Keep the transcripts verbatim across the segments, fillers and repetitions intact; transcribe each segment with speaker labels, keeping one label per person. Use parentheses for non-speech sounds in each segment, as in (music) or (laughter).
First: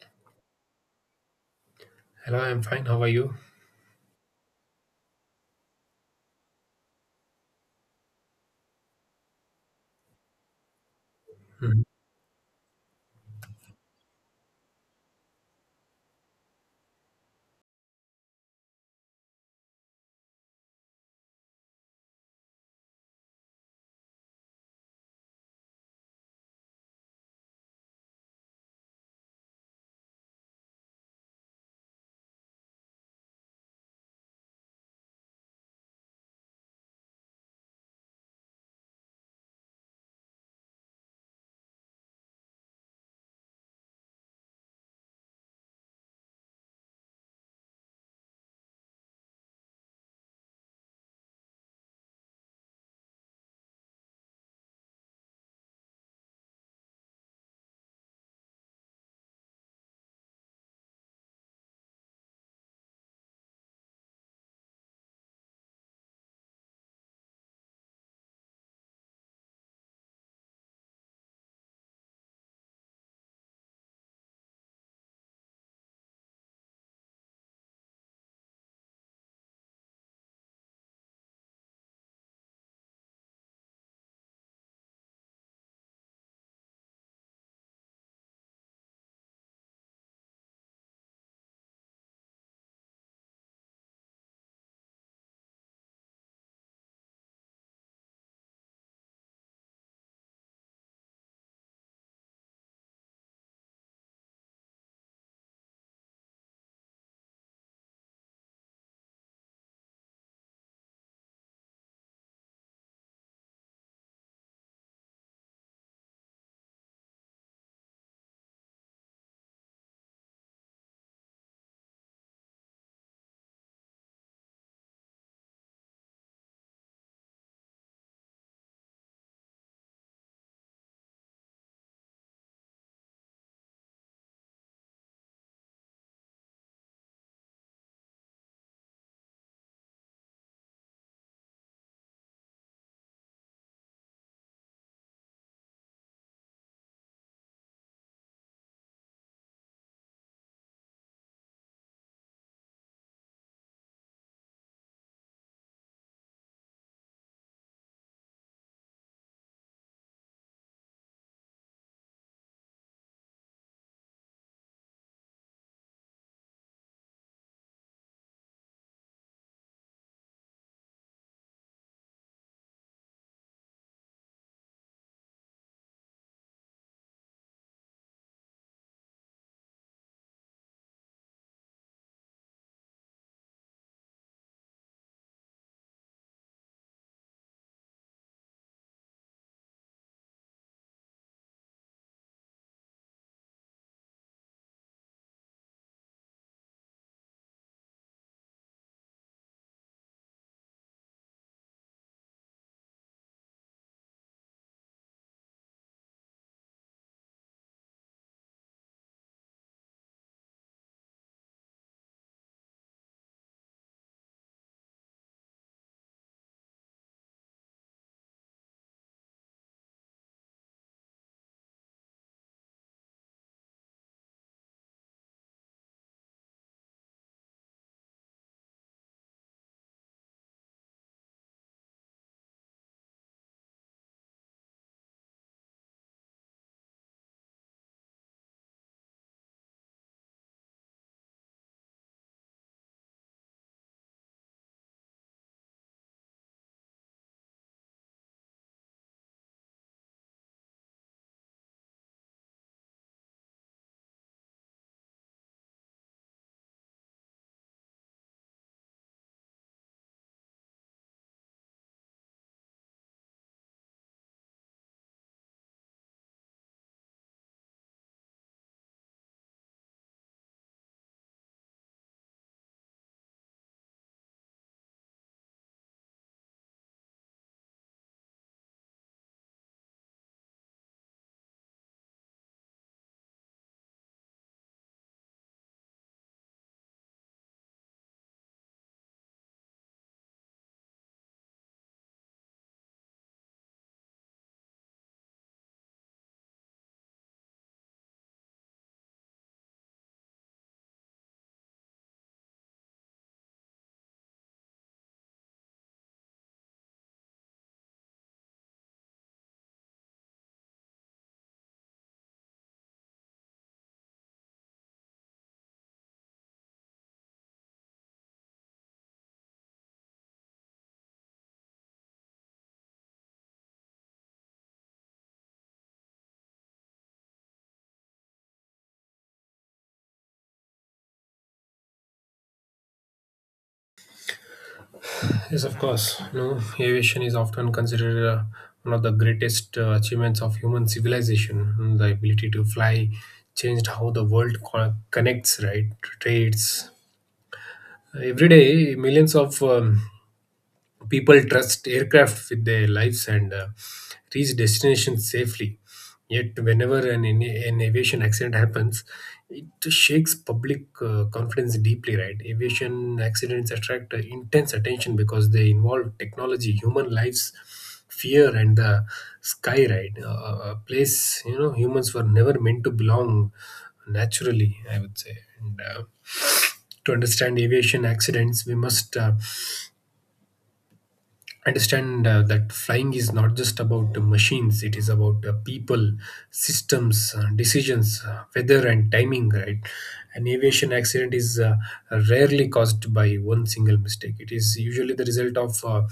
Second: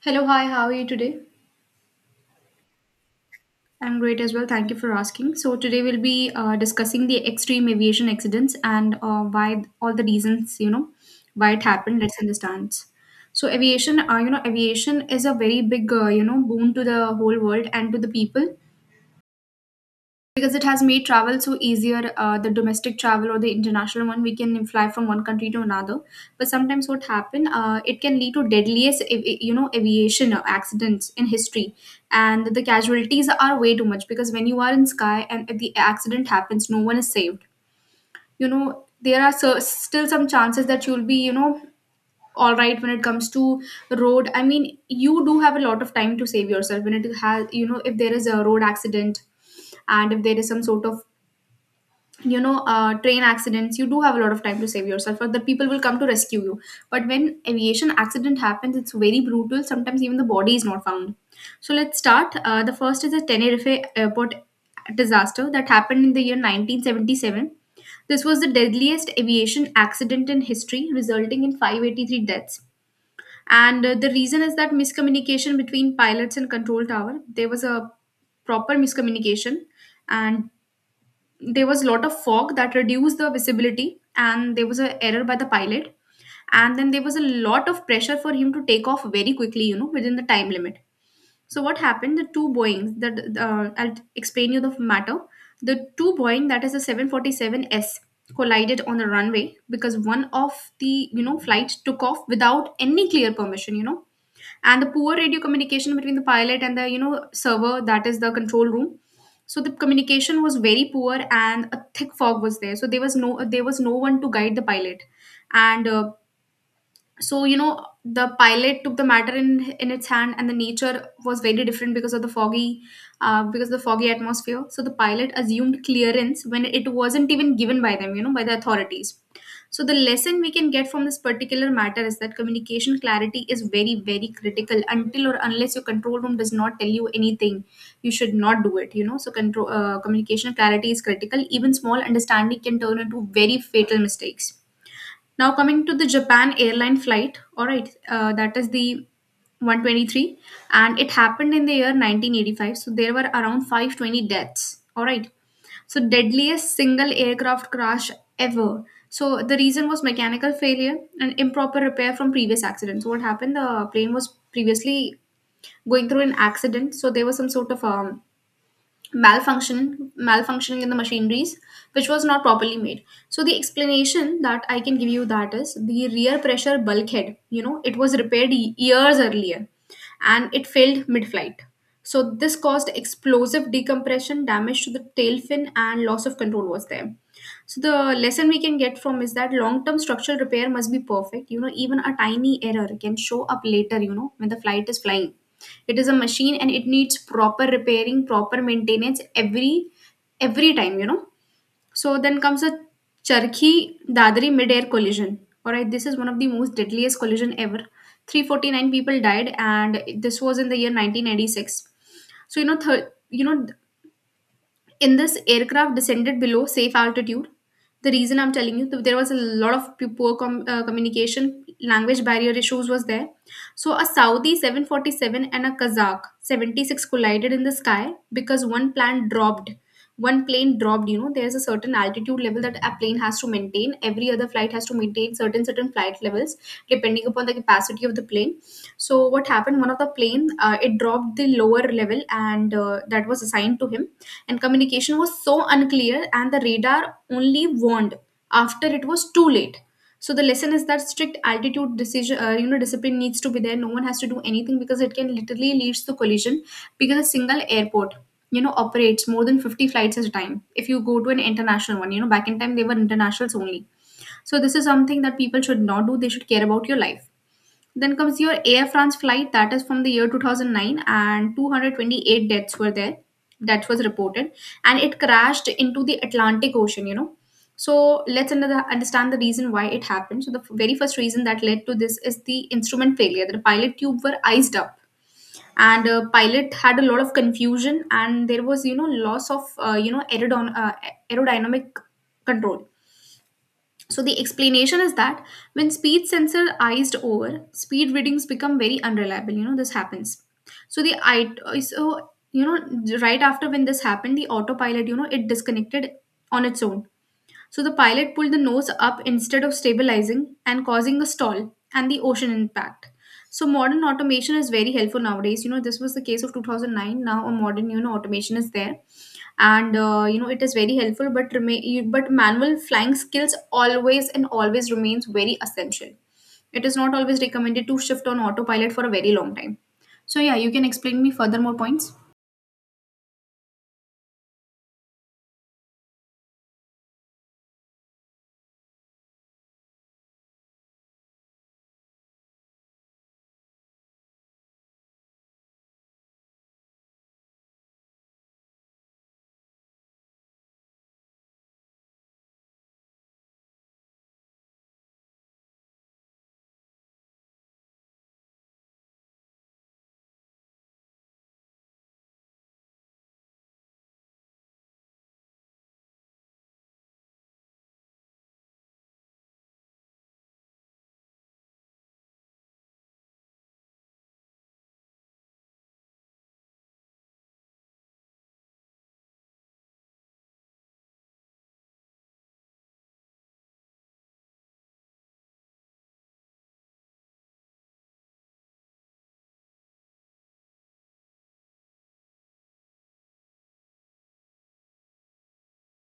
Speaker 1: Hello, hi, how are you today?
Speaker 2: Hello, I'm fine. How are you?
Speaker 1: I'm great as well. Thank you for asking. So today we'll be uh, discussing the extreme aviation accidents and uh, why all the reasons, you know, why it
Speaker 2: Mhm.
Speaker 1: happened. Let's understand. So, aviation, uh, you know, aviation is a very big, uh, you know, boon to the whole world and to the people, because it has made travel so easier. Uh, the domestic travel or the international one, we can fly from one country to another, but sometimes what happen, uh, it can lead to deadliest av- you know aviation accidents in history, and the casualties are way too much, because when you are in sky and if the accident happens, no one is saved, you know. There are so, still some chances that you'll be, you know, all right when it comes to road. I mean, you do have a lot of time to save yourself when it has, you know, if there is a road accident, and if there is some sort of, you know, uh, train accidents, you do have a lot of time to save yourself, or the people will come to rescue you. But when aviation accident happens, it's very brutal. Sometimes even the body is not found. So let's start. Uh, the first is the Tenerife airport disaster that happened in the year nineteen seventy-seven. This was the deadliest aviation accident in history, resulting in five hundred eighty-three deaths. And uh, the reason is that miscommunication between pilots and control tower. There was a proper miscommunication, and there was a lot of fog that reduced the visibility, and there was a error by the pilot, and then there was a lot of pressure for him to take off very quickly, you know, within the time limit. So what happened, the two Boeings that, uh, I'll explain you the matter. The two Boeing, that is a seven forty seven S, collided on the runway because one of the, you know, flight took off without any clear permission, you know, and the poor radio communication between the pilot and the, you know, server, that is the control room. So the communication was very poor and a thick fog was there, so there was no, there was no one to guide the pilot. And uh, so, you know, the pilot took the matter in in its hand, and the nature was very different because of the foggy, uh, because of the foggy atmosphere. So the pilot assumed clearance when it wasn't even given by them, you know, by the authorities. So the lesson we can get from this particular matter is that communication clarity is very, very critical. Until or unless your control room does not tell you anything, you should not do it, you know. So control, uh, communication clarity is critical. Even small understanding can turn into very fatal mistakes. Now coming to the Japan airline flight, all right, uh, that is the one twenty-three, and it happened in the year nineteen eighty-five. So there were around five hundred twenty deaths. All right, so deadliest single aircraft crash ever. So the reason was mechanical failure and improper repair from previous accidents. So what happened? The plane was previously going through an accident, so there was some sort of um, malfunction malfunctioning in the machineries, which was not properly made. So the explanation that I can give you, that is the rear pressure bulkhead, you know, it was repaired ye- years earlier, and it failed mid-flight. So this caused explosive decompression damage to the tail fin, and loss of control was there. So the lesson we can get from is that long-term structural repair must be perfect. You know, even a tiny error can show up later, you know, when the flight is flying. It is a machine and it needs proper repairing, proper maintenance every every time, you know. So then comes a Charkhi Dadri mid-air collision. Alright, this is one of the most deadliest collision ever. three hundred forty-nine people died and this was in the year nineteen ninety-six. So, you know, th- you know in this aircraft descended below safe altitude. The reason I'm telling you, th- there was a lot of p- poor com- uh, communication, language barrier issues was there. So a Saudi seven forty-seven and a Kazakh seventy-six collided in the sky because one plane dropped one plane dropped, you know, there's a certain altitude level that a plane has to maintain. Every other flight has to maintain certain certain flight levels depending upon the capacity of the plane. So what happened, one of the plane, uh, it dropped the lower level, and uh, that was assigned to him, and communication was so unclear, and the radar only warned after it was too late. So the lesson is that strict altitude decision, uh, you know, discipline needs to be there. No one has to do anything because it can literally leads to collision, because a single airport, you know, operates more than fifty flights at a time. If you go to an international one, you know, back in time they were internationals only. So this is something that people should not do. They should care about your life. Then comes your Air France flight that is from the year two thousand nine, and two hundred twenty-eight deaths were there that was reported, and it crashed into the Atlantic Ocean, you know. So let's under understand the reason why it happened. So the f- very first reason that led to this is the instrument failure. The pilot tube were iced up, and uh, pilot had a lot of confusion, and there was, you know, loss of uh, you know aerodon- uh, aerodynamic control. So the explanation is that when speed sensor iced over, speed readings become very unreliable. You know, this happens. So the I so you know, right after when this happened, the autopilot, you know, it disconnected on its own. So the pilot pulled the nose up instead of stabilizing, and causing a stall and the ocean impact. So modern automation is very helpful nowadays. You know, this was the case of two thousand nine. Now a modern, you know, automation is there, and uh, you know, it is very helpful, but remain you- but manual flying skills always and always remains very essential. It is not always recommended to shift on autopilot for a very long time. So yeah, you can explain me further more points.
Speaker 2: Yes, of course. No, aviation is often considered uh, one of the greatest uh, achievements of human civilization. Mm. The ability to fly changed how the world co- connects, right? Trades. Every day, millions of um, people trust aircraft with their lives and uh, reach destinations safely. Yet, whenever an, an aviation accident happens, it shakes public uh, confidence deeply, right? Aviation accidents attract uh, intense attention because they involve technology, human lives, fear, and the sky, right? Uh, a place, you know, humans were never meant to belong naturally, I would say. And, uh, to understand aviation accidents, we must uh, understand uh, that flying is not just about the machines. It is about uh, people, systems, uh, decisions, uh, weather, and timing, right? An aviation accident is uh, rarely caused by one single mistake. It is usually the result of uh,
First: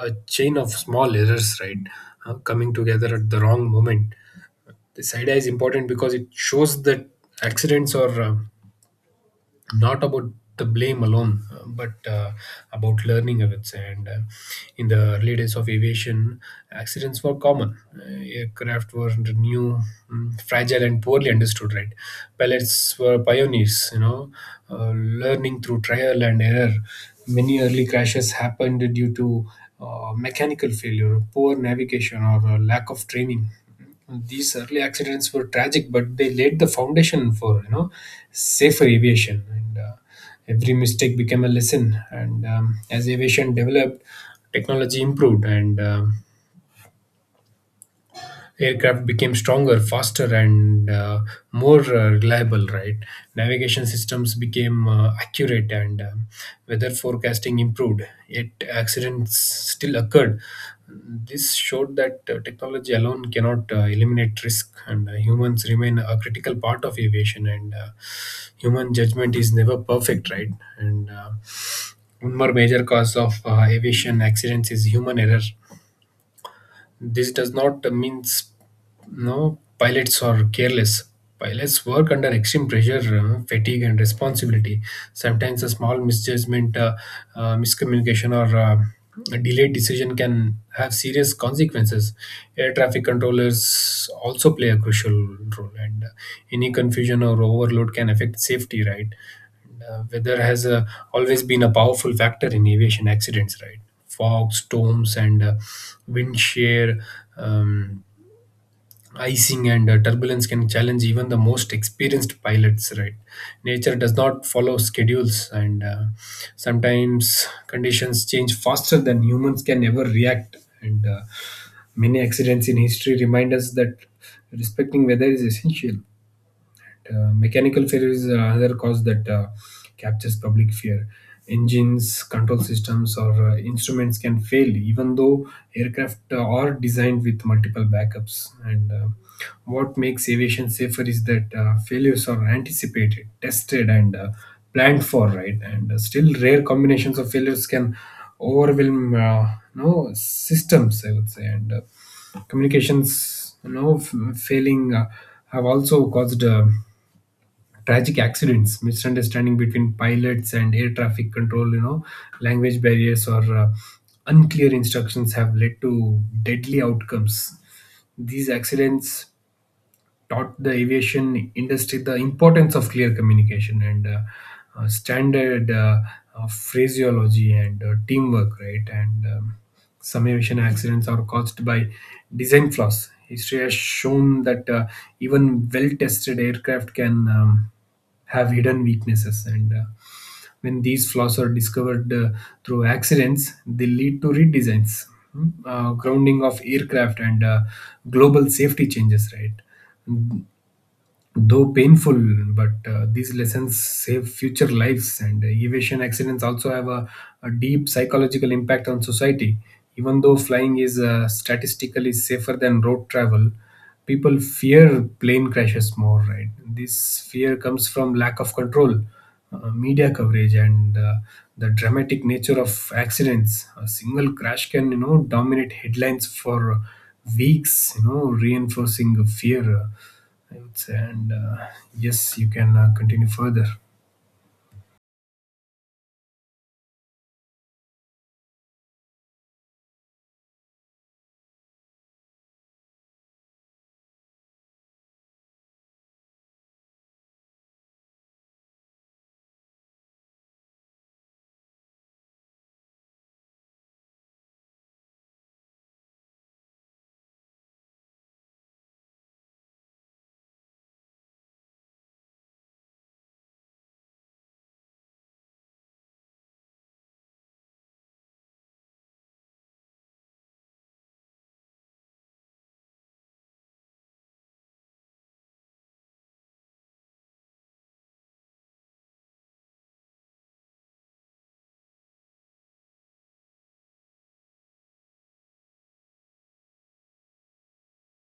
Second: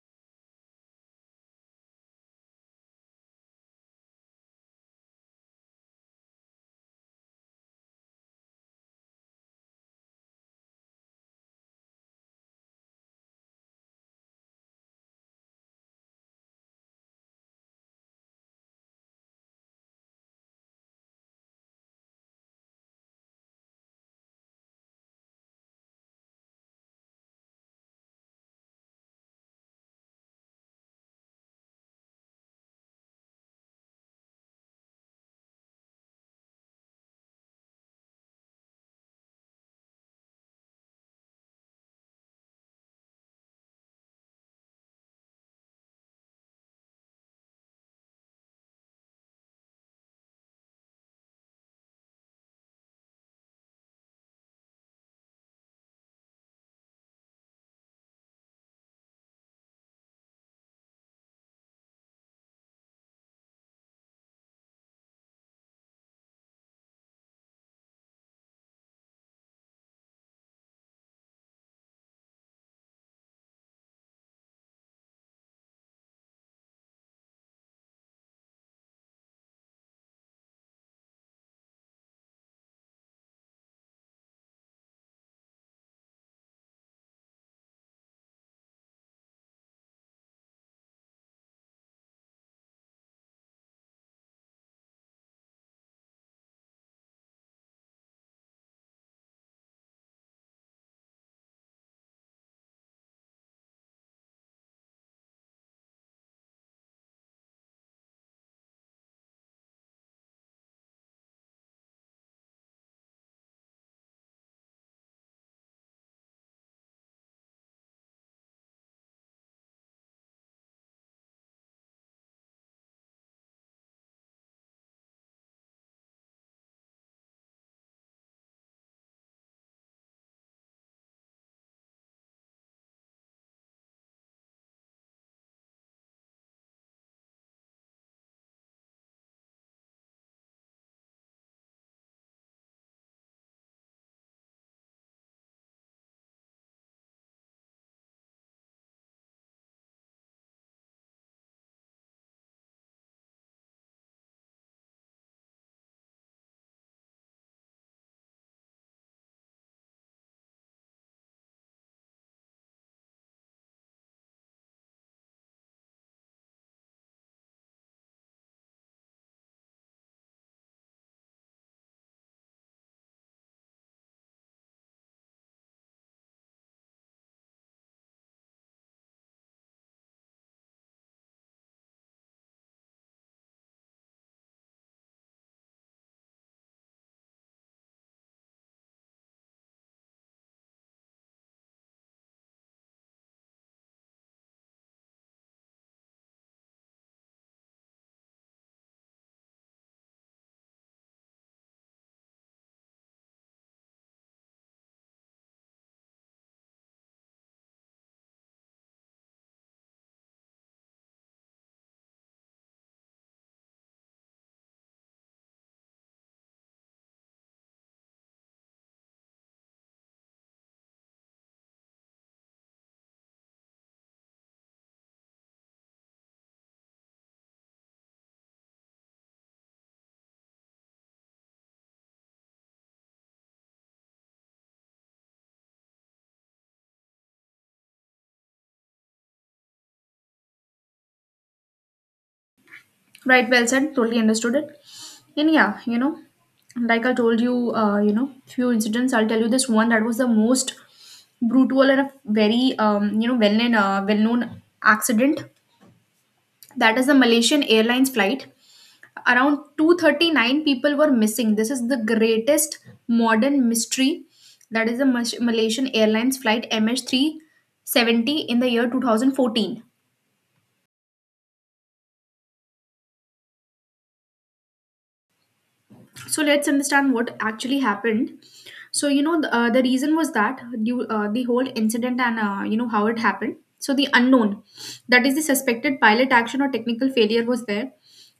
Speaker 2: a chain of small errors, right, uh, coming together at the wrong moment. This idea is important because it shows that accidents are uh, not about the blame alone, uh, but uh, about learning, I would say. And uh, In the early days of aviation, accidents were common. Uh, aircraft were new, mm, fragile, and poorly understood, right? Pilots were pioneers, you know, uh, learning through trial and error. Many early crashes happened due to uh, mechanical failure, poor navigation, or uh, lack of training. These early accidents were tragic, but they laid the foundation for you know safer aviation. And uh, Every mistake became a lesson. And um, As aviation developed, technology improved, and um aircraft became stronger, faster, and uh, more uh, reliable. Right, navigation systems became uh, accurate, and um, weather forecasting improved. Yet accidents still occurred. This showed that uh, technology alone cannot uh, eliminate risk, and uh, humans remain a critical part of aviation. And uh, human judgment is never perfect, right? And uh, one more major cause of uh, aviation accidents is human error. This does not mean no pilots are careless. Pilots work under extreme pressure, uh, fatigue, and responsibility. Sometimes a small misjudgment, uh, uh, miscommunication, or uh, a delayed decision can have serious consequences. Air traffic controllers also play a crucial role, and uh, any confusion or overload can affect safety. Right, uh, weather has uh, always been a powerful factor in aviation accidents, right? Fog, storms, and uh, wind shear, um, icing, and uh, turbulence can challenge even the most experienced pilots, right? Nature does not follow schedules, and uh, sometimes conditions change faster than humans can ever react. And uh, many accidents in history remind us that respecting weather is essential. Uh, mechanical failure is uh, another cause that uh, captures public fear. Engines, control systems, or uh, instruments can fail, even though aircraft uh, are designed with multiple backups. And uh, what makes aviation safer is that uh, failures are anticipated, tested, and uh, planned for, right? And uh, still, rare combinations of failures can overwhelm uh, no systems, I would say. And uh, communications, you know, f- failing uh, have also caused Uh, tragic accidents. Misunderstanding between pilots and air traffic control, you know, language barriers, or uh, unclear instructions have led to deadly outcomes. These accidents taught the aviation industry the importance of clear communication and uh, uh, standard uh, uh, phraseology, and uh, teamwork, right? And um, Some aviation accidents are caused by design flaws. History has shown that uh, even well tested aircraft can um, have hidden weaknesses. And uh, when these flaws are discovered uh, through accidents, they lead to redesigns, mm, uh, grounding of aircraft, and uh, global safety changes, right? Though painful, but uh, these lessons save future lives. And uh, aviation accidents also have a, a deep psychological impact on society. Even though flying is uh, statistically safer than road travel, people fear plane crashes more, right? This fear comes from lack of control, uh, media coverage, and uh, the dramatic nature of accidents. A single crash can, you know, dominate headlines for weeks, you know, reinforcing fear, I would say. And uh, yes, you can uh, continue further.
Speaker 1: Right, well said, totally understood it. And yeah, you know, like I told you, uh, you know, few incidents, I'll tell you this one that was the most brutal and a very um, you know, well known uh, well known accident, that is a Malaysian Airlines flight. Around two hundred thirty-nine people were missing. This is the greatest modern mystery. That is a Mas- Malaysian Airlines flight M H three seventy in the year twenty fourteen. So let's understand what actually happened. So, you know, the, uh, the reason was that due, uh, the whole incident and, uh, you know, how it happened. So the unknown, that is the suspected pilot action or technical failure was there,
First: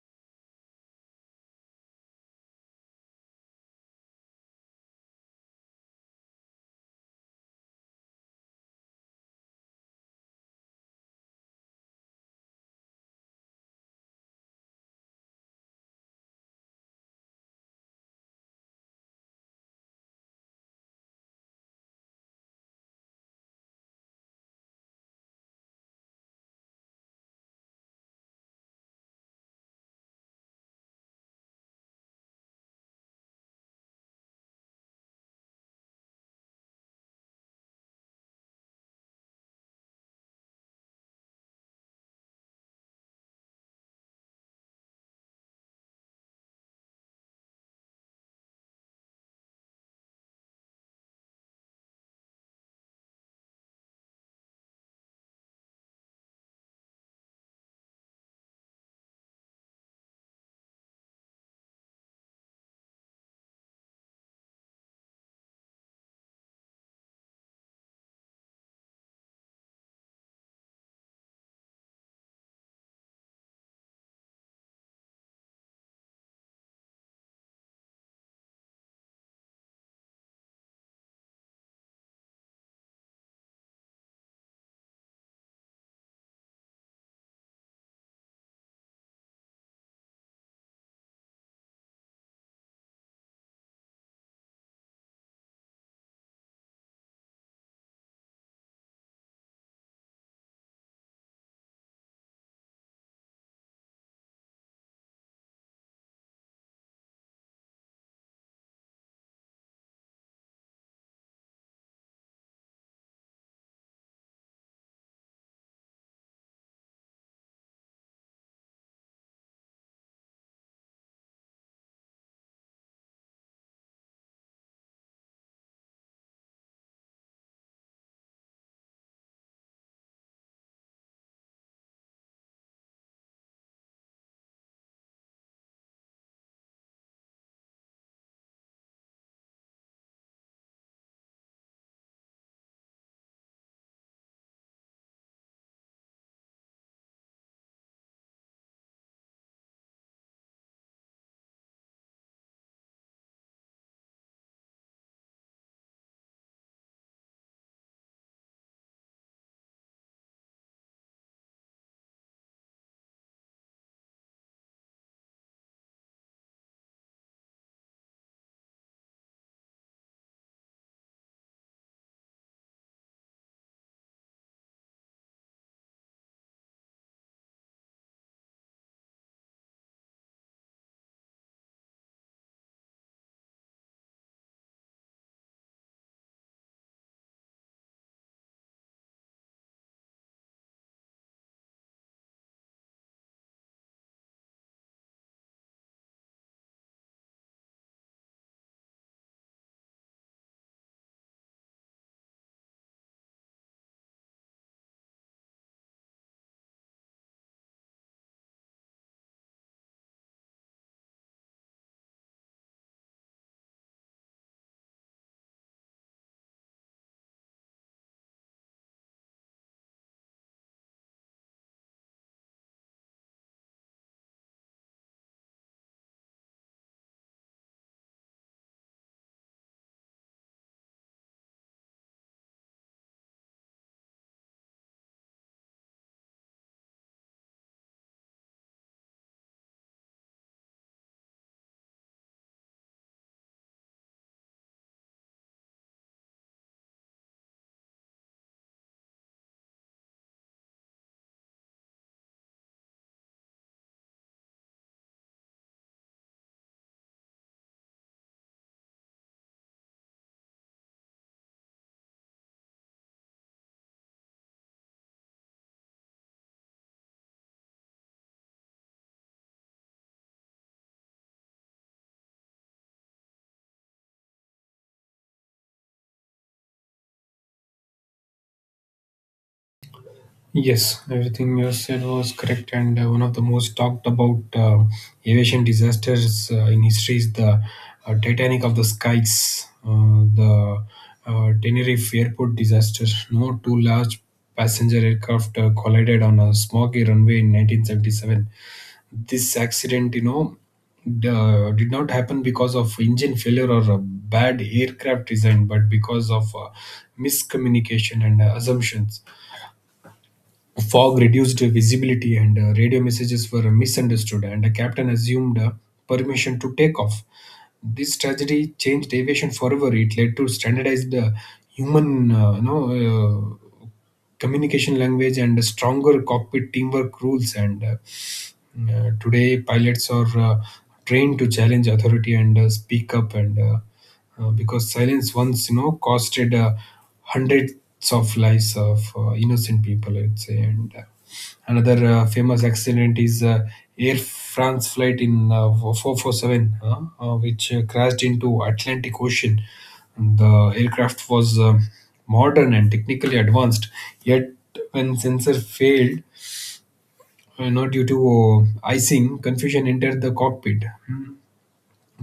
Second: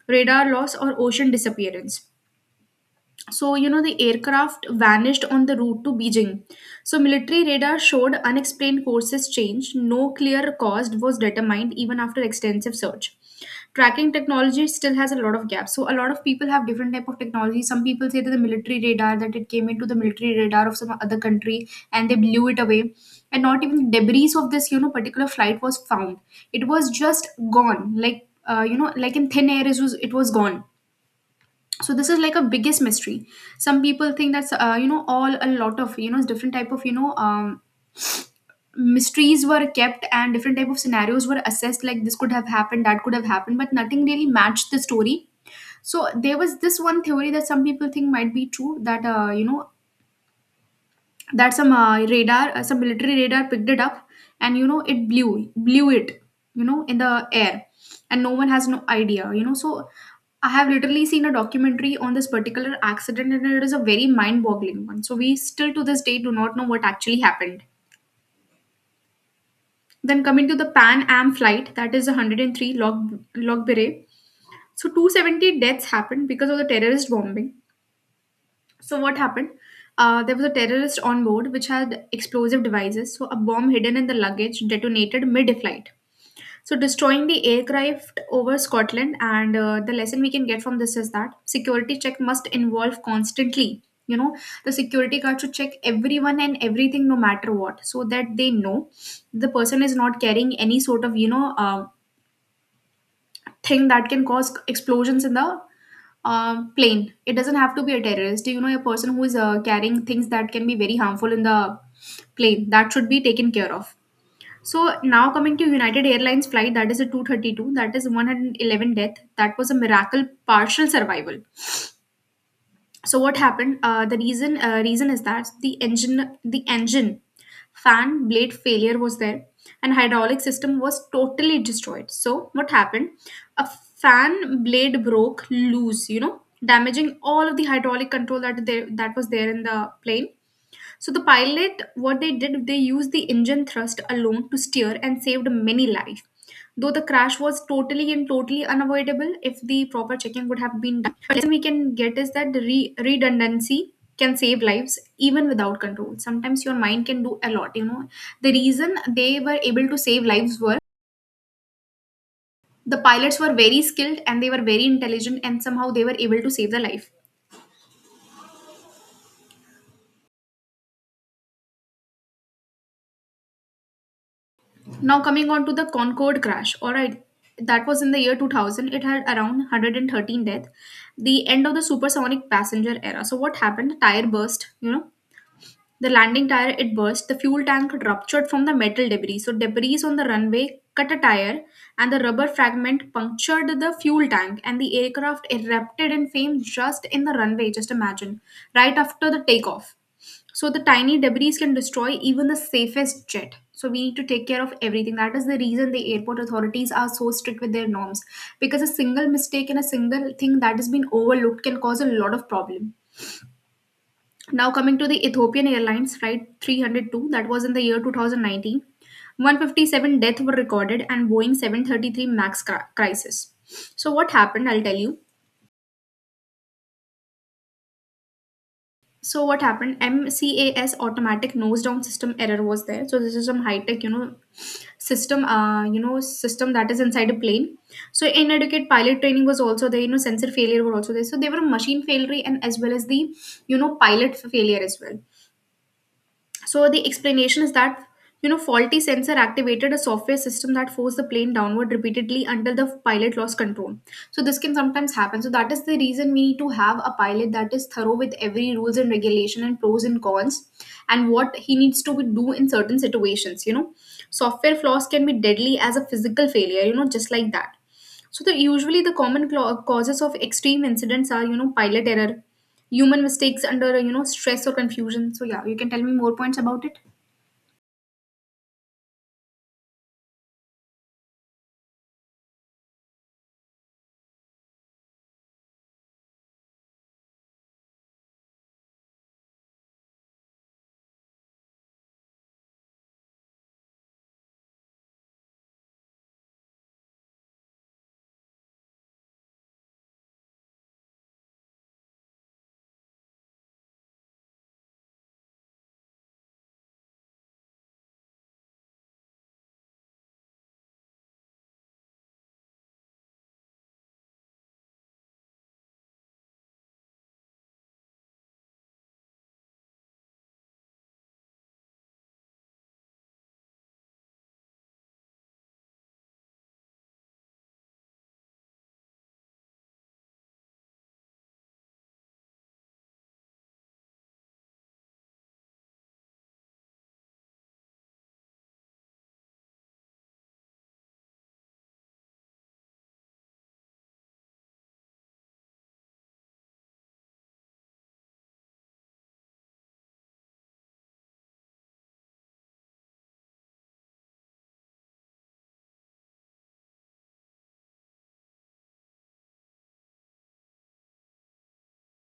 Speaker 1: radar loss or ocean disappearance. So, you know, the aircraft vanished on the route to Beijing. So military radar showed unexplained courses change. No clear cause was determined even after extensive search. Tracking technology still has a lot of gaps. So a lot of people have different type of technology. Some people say that the military radar, that it came into the military radar of some other country and they blew it away. And not even debris of this, you know, particular flight was found. It was just gone, like, uh, you know, like in thin air. It was, it was gone. So this is like a biggest mystery. Some people think that's, uh, you know, all a lot of, you know, different type of, you know, um, mysteries were kept, and different type of scenarios were assessed, like this could have happened, that could have happened, but nothing really matched the story. So there was this one theory that some people think might be true, that, uh, you know, that some, uh, radar, uh, some military radar picked it up, and, you know, it blew blew it, you know, in the air, and no one has no idea, you know. So I have literally seen a documentary on this particular accident, and it is a very mind boggling one. So we still to this day do not know what actually happened. Then coming to the Pan Am flight, that is one hundred three, log log Logberay. So two hundred seventy deaths happened because of the terrorist bombing. So what happened? Uh, there was a terrorist on board which had explosive devices. So a bomb hidden in the luggage detonated mid-flight, so destroying the aircraft over Scotland. And uh, the lesson we can get from this is that security check must involve constantly. You know, the security guard should check everyone and everything, no matter what, so that they know the person is not carrying any sort of you know uh, thing that can cause explosions in the uh, plane. It doesn't have to be a terrorist. You know, a person who is uh, carrying things that can be very harmful in the plane that should be taken care of. So now coming to United Airlines flight, that is a two thirty-two, that is one eleven death, that was a miracle partial survival. So what happened? Uh, the reason uh, reason is that the engine the engine fan blade failure was there and hydraulic system was totally destroyed. So what happened? A fan blade broke loose, you know, damaging all of the hydraulic control that they, that was there in the plane. So the pilot, what they did, they used the engine thrust alone to steer and saved many lives. Though the crash was totally and totally unavoidable if the proper checking would have been done. But lesson we can get is that the re- redundancy can save lives even without control. Sometimes your mind can do a lot, you know. The reason they were able to save lives were the pilots were very skilled and they were very intelligent and somehow they were able to save the life. Now coming on to the Concorde crash. All right. That was in the year two thousand. It had around one hundred thirteen death. The end of the supersonic passenger era. So what happened? Tire burst, you know. The landing tire, it burst, the fuel tank ruptured from the metal debris. So debris on the runway cut a tire and the rubber fragment punctured the fuel tank and the aircraft erupted in flame just in the runway, just imagine, right after the takeoff. So the tiny debris can destroy even the safest jet. So we need to take care of everything. That is the reason the airport authorities are so strict with their norms, because a single mistake and a single thing that has been overlooked can cause a lot of problem. Now coming to the Ethiopian Airlines flight three hundred two, that was in the year two thousand nineteen, one hundred fifty-seven deaths were recorded, and Boeing seven thirty-three MAX cri- crisis. So what happened? I'll tell you. So what happened? M C A S automatic nose down system error was there. So this is some high tech, you know, system, uh, you know, system that is inside a plane. So inadequate pilot training was also there. You know, sensor failure were also there. So there were machine failure and as well as the, you know, pilot failure as well. So the explanation is that, you know, faulty sensor activated a software system that forced the plane downward repeatedly until the pilot lost control. So this can sometimes happen. So that is the reason we need to have a pilot that is thorough with every rules and regulation and pros and cons and what he needs to do in certain situations, you know. Software flaws can be deadly as a physical failure, you know, just like that. So the usually the common cla- causes of extreme incidents are, you know, pilot error, human mistakes under, you know, stress or confusion. So yeah, you can tell me more points about it.
Speaker 2: Yes, everything you said was correct, and uh, one of the most talked about uh, aviation disasters uh, in history is the uh, Titanic of the skies, uh, the uh, Tenerife airport disaster. No, two large passenger aircraft uh, collided on a smoggy runway in nineteen seventy-seven. This accident, you know, d- uh, did not happen because of engine failure or a bad aircraft design, but because of uh, miscommunication and uh, assumptions. Fog reduced visibility, and uh, radio messages were misunderstood, and the captain assumed uh, permission to take off. This tragedy changed aviation forever. It led to standardized uh, human, uh, you know, uh, communication language and stronger cockpit teamwork rules. And uh, Mm-hmm. Uh, today, pilots are uh, trained to challenge authority and uh, speak up, and uh, uh, because silence once, you know, costed uh, hundreds of lives of uh, innocent people, I'd say. And uh, another uh, famous accident is uh, Air France flight in uh, four four seven, uh, uh, which uh, crashed into Atlantic Ocean. The aircraft was uh, modern and technically advanced, yet when sensor failed, uh, not due to uh, icing, confusion entered the cockpit.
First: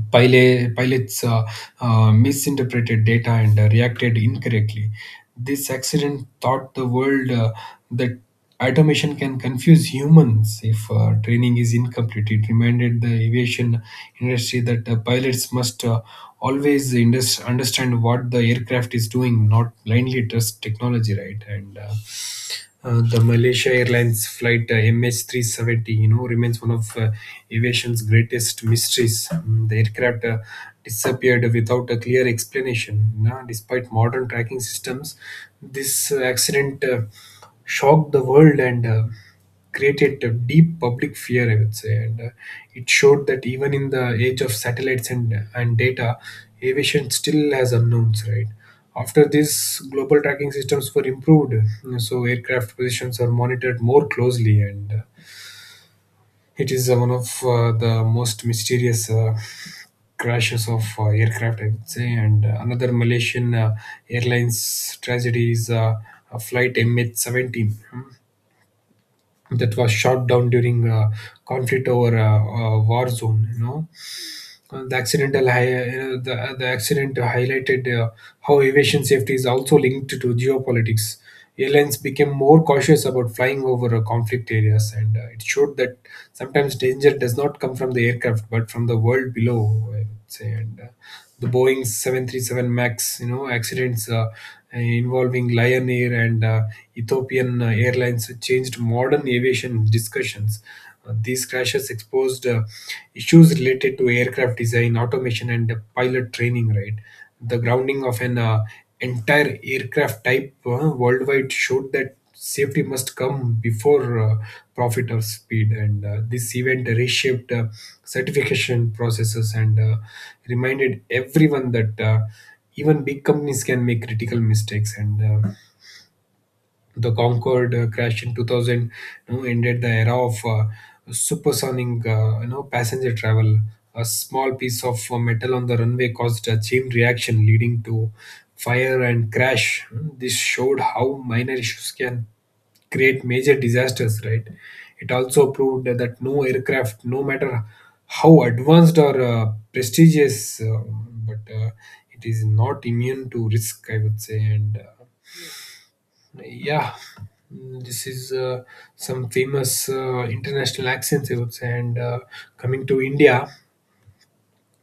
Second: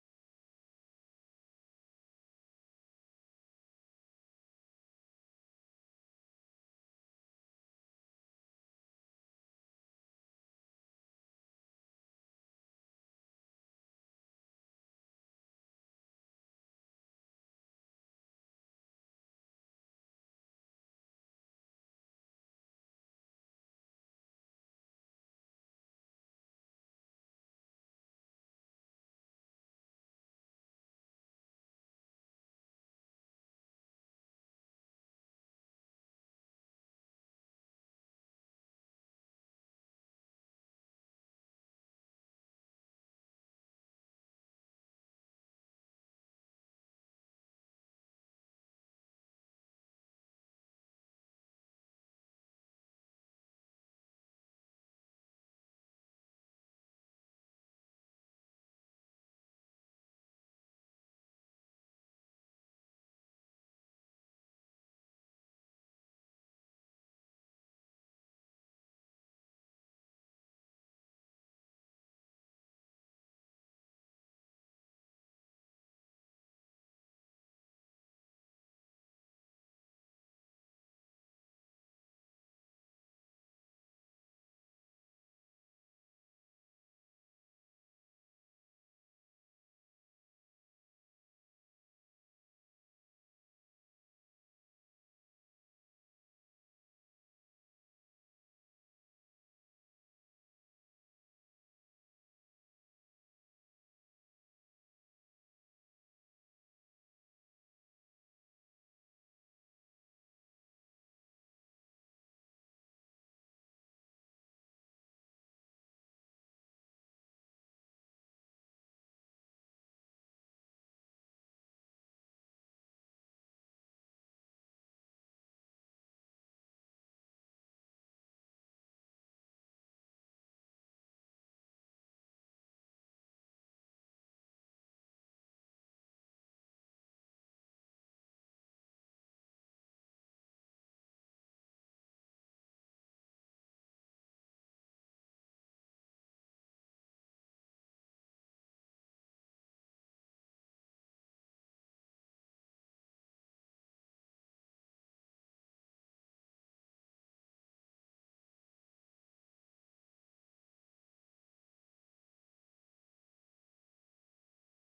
Speaker 2: Pilot, pilots uh, uh, misinterpreted data and uh, reacted incorrectly. This accident taught the world uh, that automation can confuse humans if uh, training is incomplete. It reminded the aviation industry that uh, pilots must uh, always indus- understand what the aircraft is doing, not blindly trust technology, right? And uh, uh, the Malaysia Airlines flight uh, M H three seventy, you know, remains one of uh, aviation's greatest mysteries. Mm, the aircraft uh, disappeared without a clear explanation. Now, despite modern tracking systems, this uh, accident uh, shocked the world and uh, created a deep public fear, I would say, and uh, it showed that even in the age of satellites and and data, aviation still has unknowns, right? After this, global tracking systems were improved, uh, so aircraft positions are monitored more closely, and uh, it is uh, one of uh, the most mysterious uh, crashes of uh, aircraft, I would say. And uh, another Malaysian uh, Airlines tragedy is uh, a flight M H seventeen that was shot down during a conflict over a, a war zone, you know. Uh, the accidental hi- uh, you know, the, uh, the accident highlighted uh, how aviation safety is also linked to geopolitics. Airlines became more cautious about flying over uh, conflict areas, and uh, it showed that sometimes danger does not come from the aircraft but from the world below, I would say. And uh, the Boeing seven thirty-seven Max, you know, accidents uh, involving Lion Air and uh, Ethiopian uh, Airlines changed modern aviation discussions. uh, These crashes exposed uh, issues related to aircraft design, automation, and uh, pilot training. Right, the grounding of an uh, entire aircraft type uh, worldwide showed that safety must come before uh, profit or speed. And uh, this event reshaped uh, certification processes and uh, reminded everyone that uh, even big companies can make critical mistakes. And uh, the Concorde uh, crash in two thousand, you know, ended the era of uh, supersonic, uh, you know, passenger travel. A small piece of uh, metal on the runway caused a chain reaction, leading to fire and crash. Hmm. This showed how minor issues can create major disasters, right? It also proved that no aircraft, no matter how advanced or uh, prestigious, uh, but uh, it is not immune to risk, I would say. And uh, yeah, mm, this is uh, some famous uh, international accents, I would say. And uh, coming to India,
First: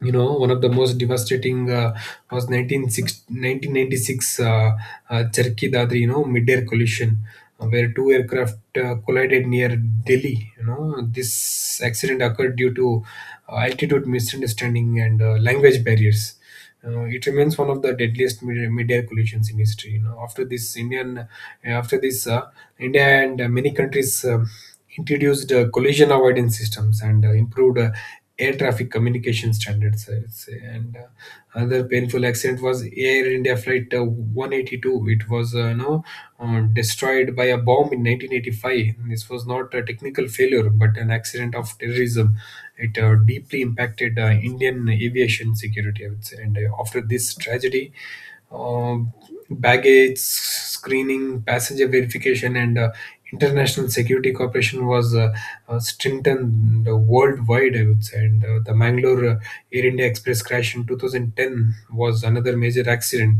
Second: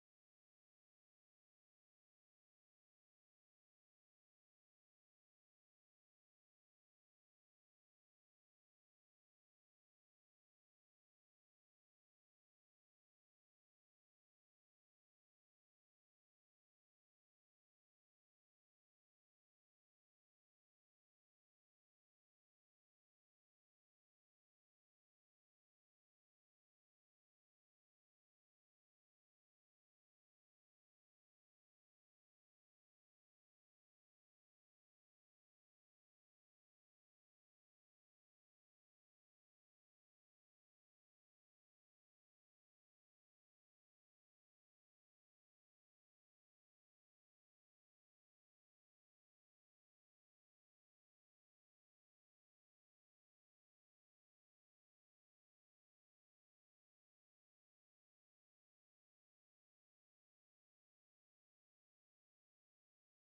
Speaker 2: you know, one of the most devastating uh, was nineteen six, nineteen ninety six. nineteen ninety-six uh, uh, Cherki Dadri, you know, mid-air collision, uh, where two aircraft uh, collided near Delhi. You know, this accident occurred due to uh, altitude misunderstanding and uh, language barriers. Uh, it remains one of the deadliest media, media collisions in history. You know, after this Indian, uh, after this uh, India and uh, many countries um introduced uh, collision avoidance systems and uh, improved uh, air traffic communication standards, I would say. And uh, other painful painful accident was Air India Flight uh, one eighty-two. It was, uh, you know, uh, destroyed by a bomb in nineteen eighty-five. This was not a technical failure, but an accident of terrorism. It uh, deeply impacted uh, Indian aviation security, I would say. And uh, after this tragedy, uh, baggage screening, passenger verification, and uh, international security cooperation was uh, uh, strengthened worldwide, I would say. And uh, the Mangalore uh, Air India Express crash in twenty ten was another major accident.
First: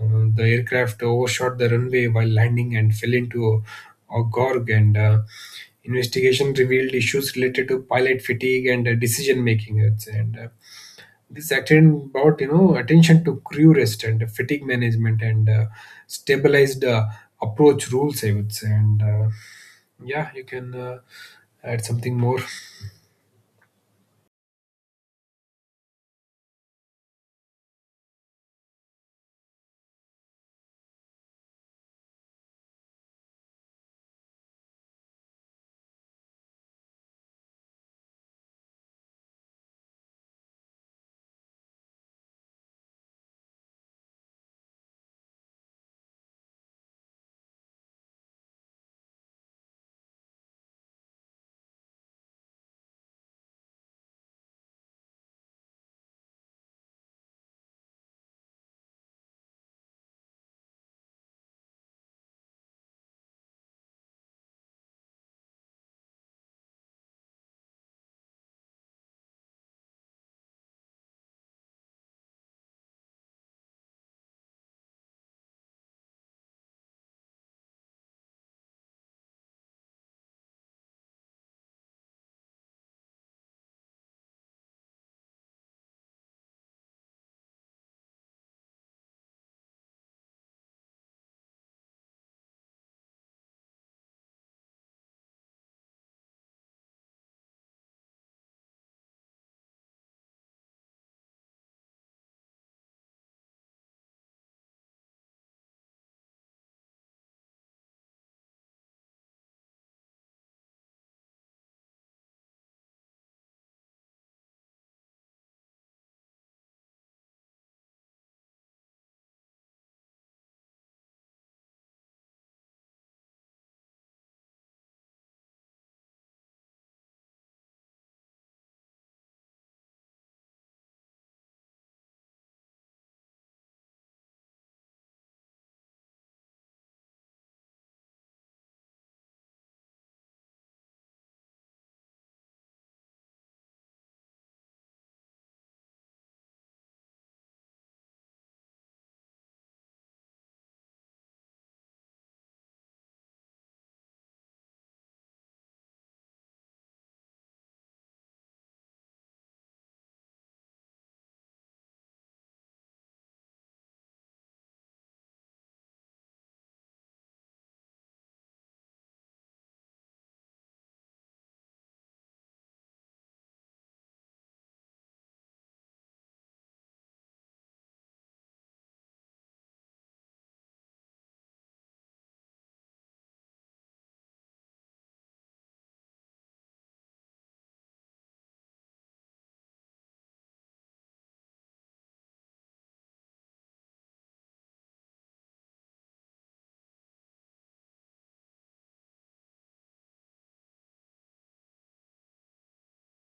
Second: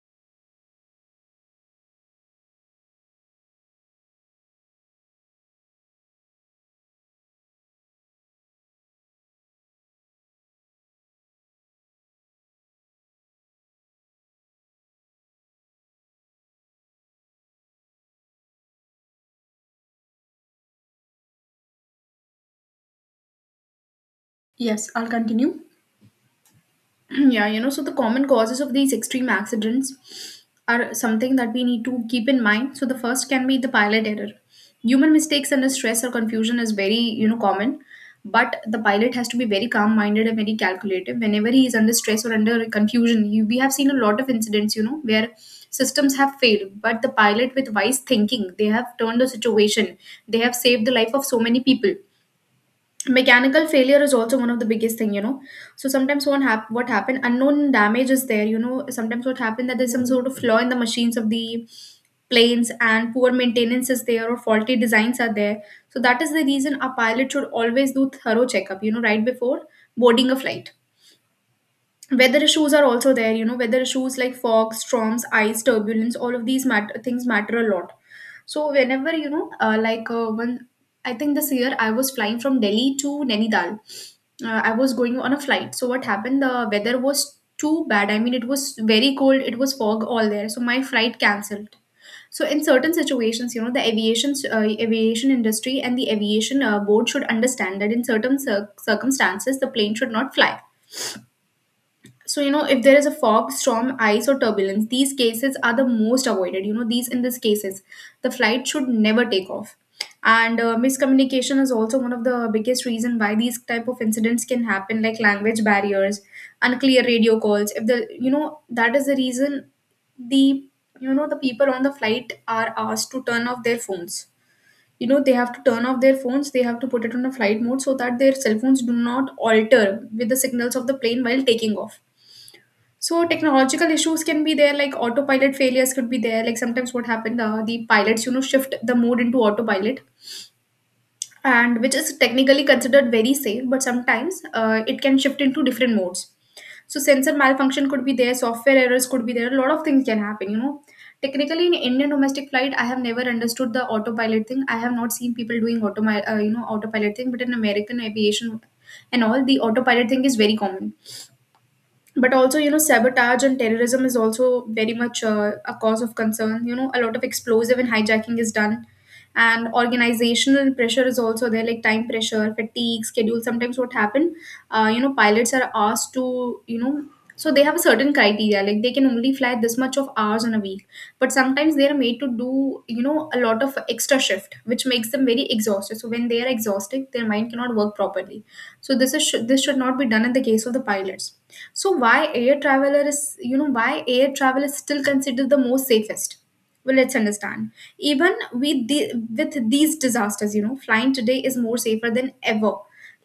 Speaker 2: Uh, the aircraft overshot the runway while landing and fell into a, a gorge, and uh, investigation revealed issues related to pilot fatigue and uh, decision making. I would say. And uh, This second, about you know attention to crew rest and fatigue management, and uh, stabilized uh, approach rules, I would say. And uh, Yeah, you can uh, add something more.
Speaker 1: Yes, I'll continue. (clears throat) Yeah, you know, so the common causes of these extreme accidents are something that we need to keep in mind. So the first can be the pilot error, human mistakes under stress or confusion is very, you know, common. But the pilot has to be very calm minded and very calculative whenever he is under stress or under confusion. You, we have seen a lot of incidents, you know, where systems have failed but the pilot with wise thinking they have turned the situation, they have saved the life of so many people. Mechanical failure is also one of the biggest thing, you know. So sometimes what hap- what happened, unknown damage is there, you know. Sometimes what happened that there's some sort of flaw in the machines of the planes, and poor maintenance is there or faulty designs are there. So that is the reason a pilot should always do thorough checkup, you know, right before boarding a flight. Weather issues are also there, you know. Weather issues like fog, storms, ice, turbulence, all of these matter, things matter a lot. So whenever, you know uh, like uh, when I think this year I was flying from Delhi to Nainital, uh, I was going on a flight. So what happened, the weather was too bad. I mean, it was very cold, it was fog all there, so my flight cancelled. So in certain situations, you know, the aviation uh, aviation industry and the aviation uh, board should understand that in certain cir- circumstances the plane should not fly. So you know, if there is a fog, storm, ice, or turbulence, these cases are the most avoided, you know. These, in these cases, the flight should never take off. And uh, miscommunication is also one of the biggest reason why these type of incidents can happen, like language barriers, unclear radio calls. If the, you know, that is the reason the, you know, the people on the flight are asked to turn off their phones. You know, they have to turn off their phones, they have to put it on a flight mode, so that their cell phones do not alter with the signals of the plane while taking off. So technological issues can be there, like autopilot failures could be there. Like sometimes what happened, uh, the pilots, you know, shift the mode into autopilot, and which is technically considered very safe, but sometimes uh, it can shift into different modes. So sensor malfunction could be there, software errors could be there. A lot of things can happen, you know. Technically, in Indian domestic flight, I have never understood the autopilot thing. I have not seen people doing automi- uh, you know, autopilot thing. But in American aviation and all, the autopilot thing is very common. But also, you know, sabotage and terrorism is also very much uh, a cause of concern, you know. A lot of explosive and hijacking is done. And organizational pressure is also there, like time pressure, fatigue, schedule. Sometimes what happen, uh, you know, pilots are asked to, you know, so they have a certain criteria, like they can only fly this much of hours in a week. But sometimes they are made to do, you know, a lot of extra shift which makes them very exhausted. So when they are exhausted, their mind cannot work properly. So this is, should, this should not be done in the case of the pilots. So why air traveler is, you know, why air travel is still considered the most safest? Well, let's understand. Even with the with these disasters, you know, flying today is more safer than ever.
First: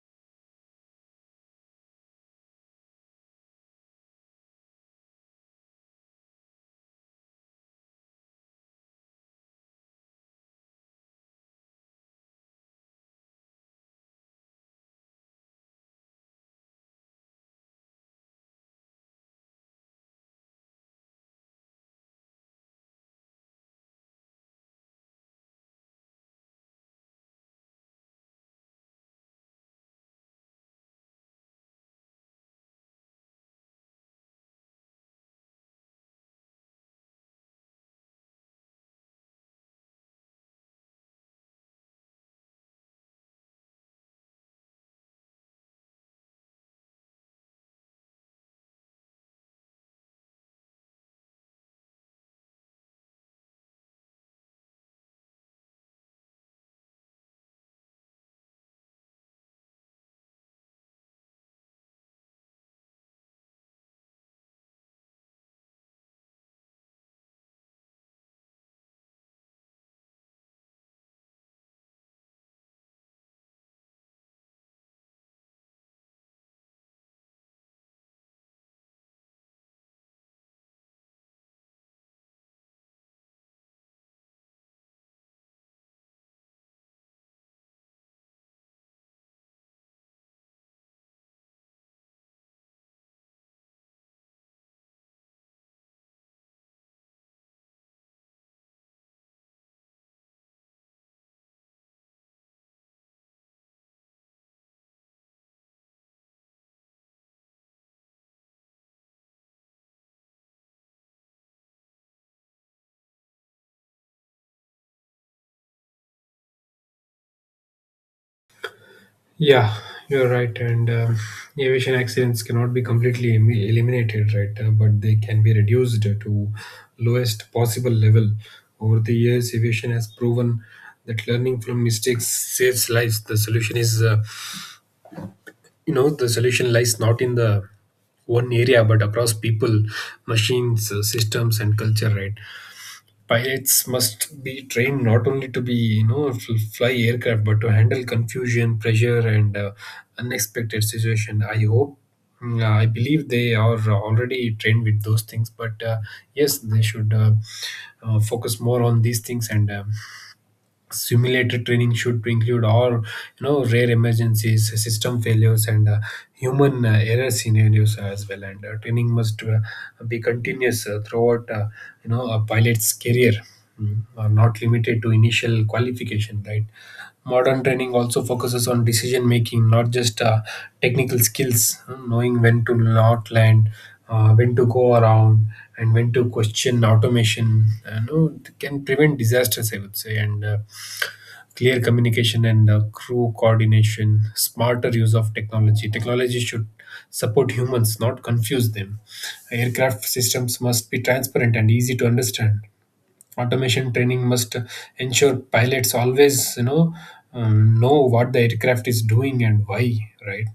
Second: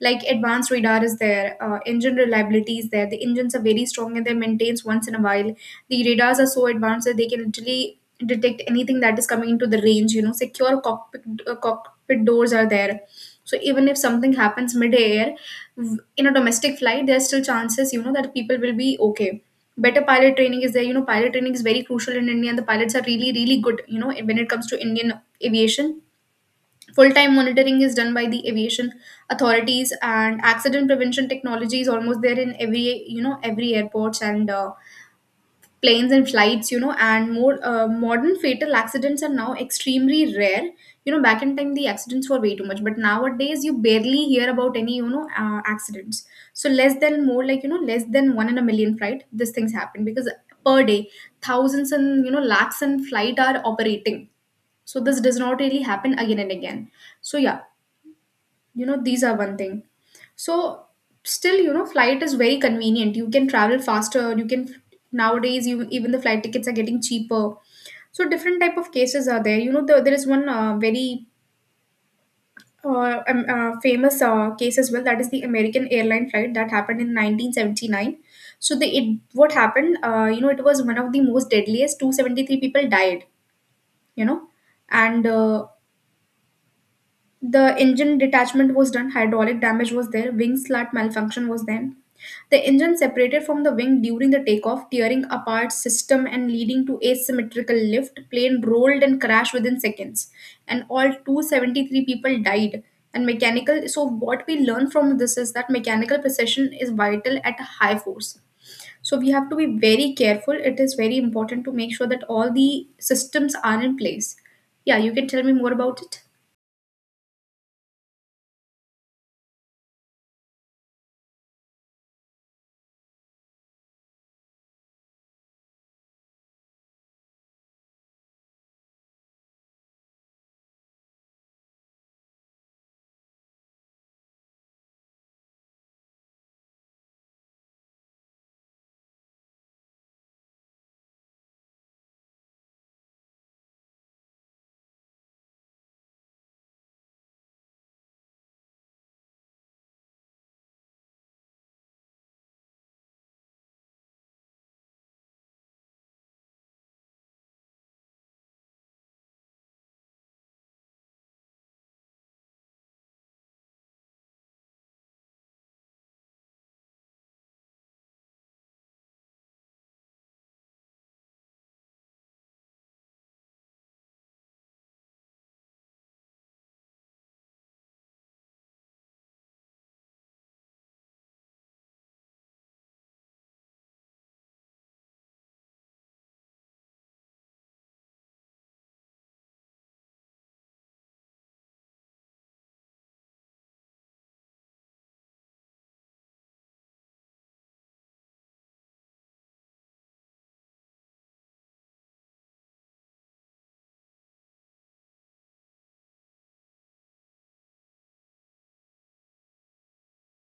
Speaker 1: Like advanced radar is there, uh, engine reliability is there. The engines are very strong and they maintains once in a while. The radars are so advanced that they can literally detect anything that is coming into the range. You know, secure cockpit uh, cockpit doors are there. So even if something happens midair, in a domestic flight there's still chances, you know, that people will be okay. Better pilot training is there, you know. Pilot training is very crucial in India, and the pilots are really really good, you know, when it comes to Indian aviation. Full-time monitoring is done by the aviation authorities, and accident prevention technology is almost there in every, you know, every airports and uh, planes and flights, you know. And more uh, modern fatal accidents are now extremely rare. You know, back in time the accidents were way too much, but nowadays you barely hear about any, you know, uh, accidents. So less than, more like, you know, less than one in a million flight these things happen, because per day thousands and, you know, lakhs in flight are operating. So this does not really happen again and again. So yeah, you know, these are one thing. So still, you know, flight is very convenient. You can travel faster. You can nowadays, you even the flight tickets are getting cheaper. So different type of cases are there. You know, the, there is one uh, very uh, um, uh, famous uh, case as well. That is the American airline flight that happened in nineteen seventy-nine. So the it what happened? Uh, you know, it was one of the most deadliest. two hundred seventy-three people died. You know, and uh, the engine detachment was done. Hydraulic damage was there. Wing slat malfunction was there. The engine separated from the wing during the takeoff, tearing apart system and leading to asymmetrical lift. Plane rolled and crashed within seconds, and all two hundred seventy-three people died. And mechanical. So what we learn from this is that mechanical precision is vital at a high force. So we have to be very careful. It is very important to make sure that all the systems are in place. Yeah, you can tell me more about it.
Speaker 2: Yeah, you're right. And um aviation accidents cannot be completely em- eliminated, right? Uh, but they can be reduced to lowest possible level. Over the years aviation has proven that learning from mistakes saves lives. The solution is, uh, you know the solution lies not in the one area but across people, machines, uh, systems and culture, right? Pilots must be trained not only to be you know f- fly aircraft but to handle confusion, pressure and uh, unexpected situation. I hope, mm, I believe they are already trained with those things, but uh, yes, they should, uh, uh, focus more on these things. And um simulator training should include all, you know, rare emergencies, system failures and uh, human uh, error scenarios as well. And uh, Training must uh, be continuous uh, throughout, uh, you know, a pilot's career. Mm, uh, not limited to initial qualification, right? Modern training also focuses on decision making, not just uh, technical skills. Uh, knowing when to not land, uh, when to go around, and when to question automation uh, no, can prevent disasters, I would say. And uh, Clear communication and uh, crew coordination, smarter use of technology. Technology should support humans, not confuse them. Aircraft systems must be transparent and easy to understand. Automation training must ensure pilots always, you know um, know what the aircraft is doing and why, right?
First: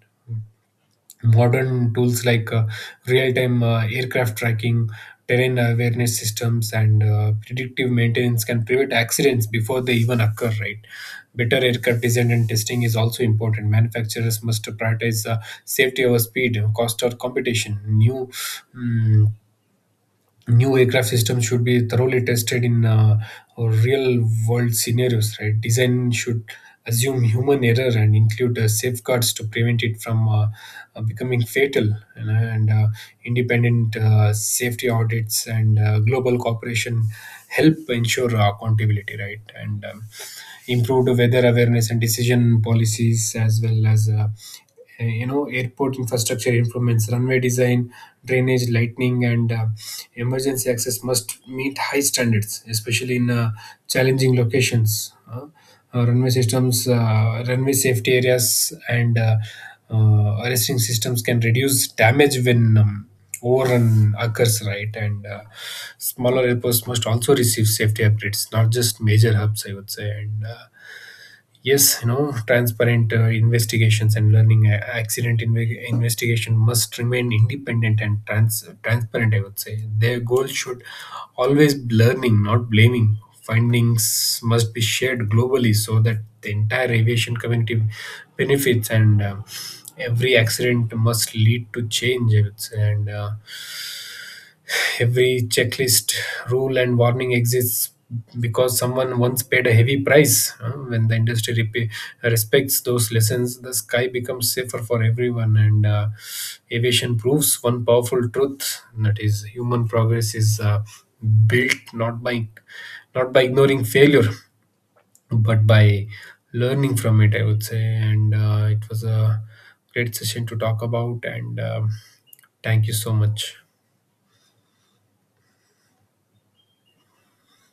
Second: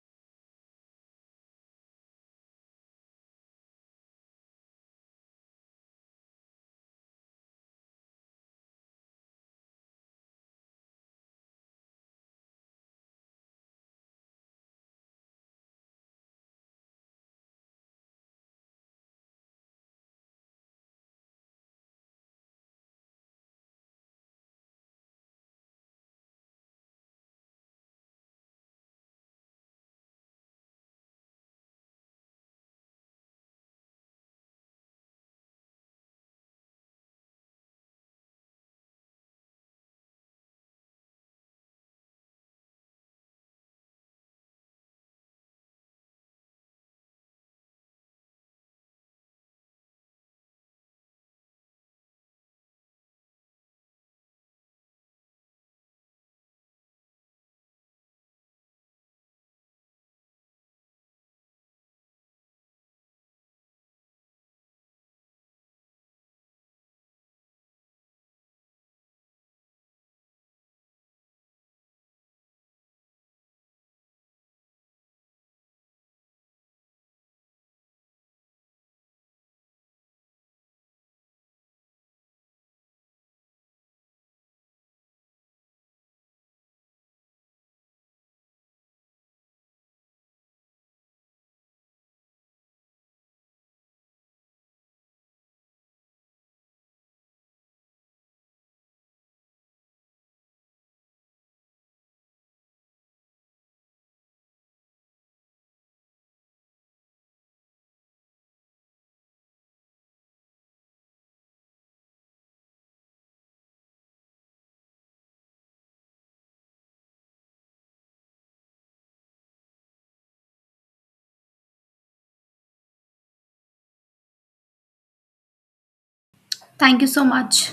Speaker 2: Modern tools like, uh, real-time uh, aircraft tracking, terrain awareness systems and uh, predictive maintenance can prevent accidents before they even occur, right? Better aircraft design and testing is also important. Manufacturers must prioritize uh, safety over speed, cost or competition. new mm, New aircraft systems should be thoroughly tested in uh, real world scenarios, right? Design should assume human error and include uh, safeguards to prevent it from uh, uh, becoming fatal, you know. And uh, Independent uh, safety audits and uh, global cooperation help ensure uh, accountability, right? and um, Improved weather awareness and decision policies, as well as, uh, uh, you know, airport infrastructure improvements, runway design, drainage, lighting and uh, emergency access must meet high standards, especially in uh, challenging locations. Uh, uh, runway systems, uh, runway safety areas and uh, uh, arresting systems can reduce damage when um, overrun occurs, right? and uh, Smaller airports must also receive safety upgrades, not just major hubs, I would say. And uh, Yes, you know, transparent uh, investigations and learning. Uh, accident inve- investigation must remain independent and trans- transparent, I would say. Their goal should always learning, not blaming. Findings must be shared globally so that the entire aviation community benefits, and uh, every accident must lead to change, I would say. And uh, Every checklist, rule, and warning exists because someone once paid a heavy price. Uh, when the industry rep- respects those lessons, the sky becomes safer for everyone. And uh, Aviation proves one powerful truth, and that is, human progress is Uh, built not by not by ignoring failure but by learning from it, I would say. And uh, It was a great session to talk about, and um, thank you so much.
Speaker 1: Thank you so much.